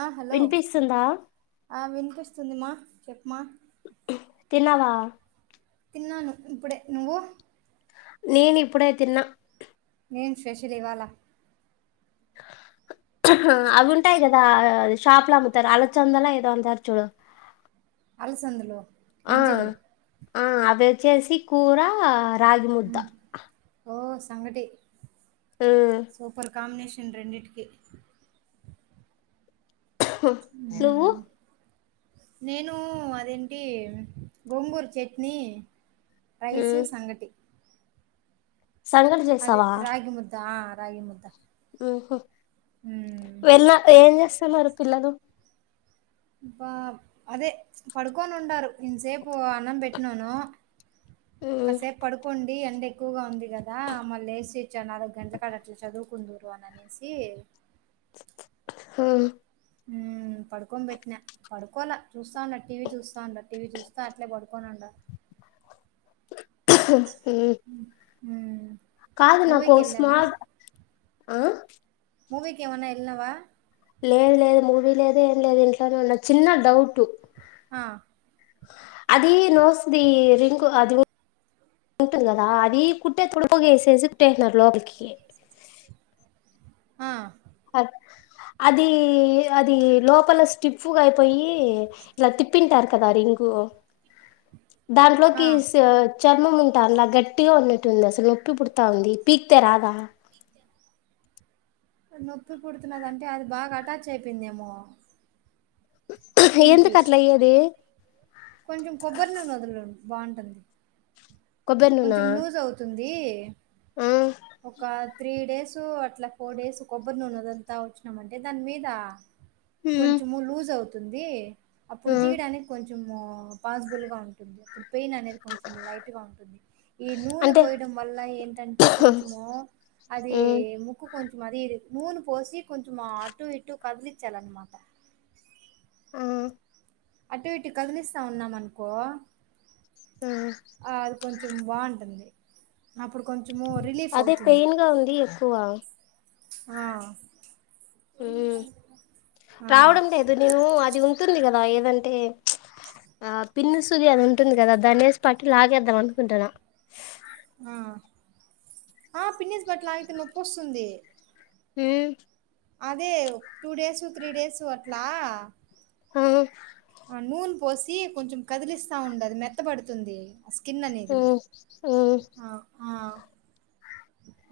ఆ హలో వినిపిస్తుందా ఆ విన్పిస్ సుంది మా చెప్ మా తిన్నావా తిన్నాను ఇప్పుడే నువ్వు నేను ఇప్పుడె తిన్నా ఏం స్పెషల్ ఇవ్వాలా అవి ఉంటాయి కదా షాప్లా అమ్ముతారు అలా చందలా ఏదో అంటారు చూడు అలసందులు ఆ గింజలు ఆ అవి వచ్చేసి కూర రాగి ముద్ద మ్ ఓ సంగటి ఉమ్ సూపర్ కాంబినేషన్ రెండిటికి నువ్వు మ్ నేను అదేంటి గోంగూర చట్నీ రైసు ఉమ్ సంగటి సంగటి అదే చేసావా రాగి ముద్దా రాగి ముద్ద ఉహు మ్ వెళ్ళిన ఏంచేస్తన్నారు పిల్లలు వా అదే పడుకొని ఉండారు ఇంతసేపు అన్నం పెట్నాను. ఉమ్ కాసేపు పడుకుండి ండి ఎండ ఎక్కువగా ఉంది. కదా మళ్ళీ లేసి ఇచ్చాను నాలుగు గంటల కాడ అట్లా చదువుకుందురు ఇవ్వననేసి హూ ఊ పడుకోన్ పెట్టినా పడుకోల చూస్తాన్నాడు టీవీ చూస్తా చూస్తాండాడు టీవీ చూస్త అట్లే పడుకోనుండాడు. ఊ ఊ కాదు నాకో స్మాల్ ఆ మూవికి ఏమన్నెల్నావా లేదు లేదు మూవీ లేదు ఏం లేదు ఇంట్లోనే ఉన్న చిన్న డౌట్ ఆ అది నోసు ది రింకు అది ఉంటుంది కదా అది కుట్టేటప్పుడు వేసేసి కుట్టేసినారు లోపలికి ఆ అ అది అది లోపల స్టిఫ్ గా అయిపోయి ఇట్లా తిప్పింటారు కదా రింగ్ ఆ దాంట్లోకి స్ చర్మం ఉంటాండ్ల గట్టిగా ఉన్నట్టుంది అసలు నొప్పి పుడతాంది పీక్తే రాల నొప్పి పుడుతున్నదంటే అది బాగా అటాచ్ అయిపోయిందేమో స్కిన్కి ఎందుకట్ల అయ్యేది. కొంచెం కొబ్బరి నూనె వదులు బాగుంటుంది కొబ్బరి నూన కొంచెం లూజ్ అవుతుంది ఈ ఒక త్రీ డేస్ అట్లా ఫోర్ డేస్ కొబ్బరి నూనె అదంతా వచ్చినాంమంటే దాని మీద కొంచము లుజ్ అవుత్ తుంది అప్పుడు తీయడానికి కొంచెం ఆ పాసిబుల్ గా ఉంటుంది అప్పుడు పెయిన్ అనేది కొంచెం లైట్ గా ఉంటుంది ఈ నూనె అంటే పోయడం వల్ల ఏంటంటే కొంచము అది ఉమ్, ముక్కు కొంచెం అది ఇది నూనె పోసి కొంచెం అటు ఇటు కదిలించాల అన్నమాట ఆ అటు ఇటు కదిలిస్తా ఉన్నాం అనుకో ఆ. ఆ అది కొంచెం బాగుంటుంది అప్పుడు కొంచెము రిలీఫ్ అదే అవుతుంది పెయిన్ గా ఉంది ఎక్కువ ఆ ఉమ్ ఆ రావడం లేదు నీవు అది ఉంటుంది కదా ఎంటే ఆ పిన్ని సూది అని ఉంటుంది కదా దనేసి పట్ లాగేద్దాం అనుకుంటున్నా ఆ ఆ పిన్నిస్ పట్టి లాగితే నొప్పోస్తుంది హుమ్ అదే టూ డేస్ త్రీ డేసు అట్లా ఆ నూనె పోసి కొంచెం కదిలిస్తా ఉండది మెత్తబడుతుంది స్కిన్ అనేది ఉమ్ ఉమ్ ఆ ఆ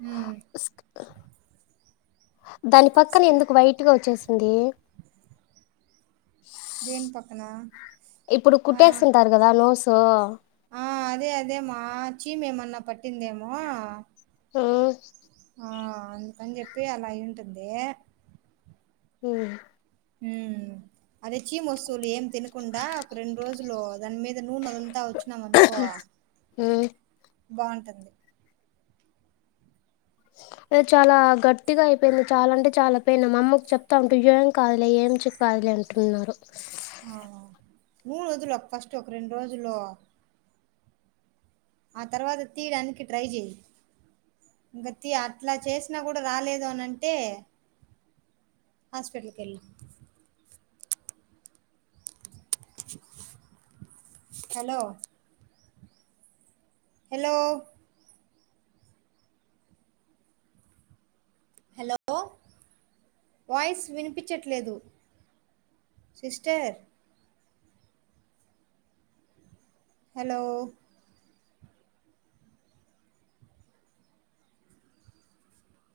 హ్మ్. స్క్ దాని పక్కన స్కి ఎందుకు వైట్ గా వచ్చేసి ఏంది దేని పక్కన? ఇప్పుడు ఆ! కుటస్ ఉంటారు కదా నోసు ఆ! అదే అదే మ చీమ్ ఏమన్నా పట్టిందేమో ఉమ్ ఆ అందుకని చెప్పి అలా అయి ఉంటుంది హు ఉమ్ అదే చీమ్ వస్తువులు ఏం తినకుండా ఒక రెండు రోజ్ లో దాని మీద నూనె వదులుతా వచ్చు నమనుకో ఉమ్ బాగుంటది అది చాలా గట్టిగా అయిపోయింది. చాలా అంటే, చాలా పెయిన్ మా అమ్మకు చెప్తా ఉంటే, ఏం కాదులే, ఏమి కాదులే అంటున్నారు. మూడు రోజులు ఒక ఫస్ట్ ఒక రెండు రోజులు ఆ తర్వాత తీయడానికి ట్రై చేయి ఇంక తీ అట్లా చేసినా కూడా రాలేదు అని అంటే హాస్పిటల్కి వెళ్ళు హలో హలో హలో వాయిస్ వినిపించట్లేదు సిస్టర్ హలో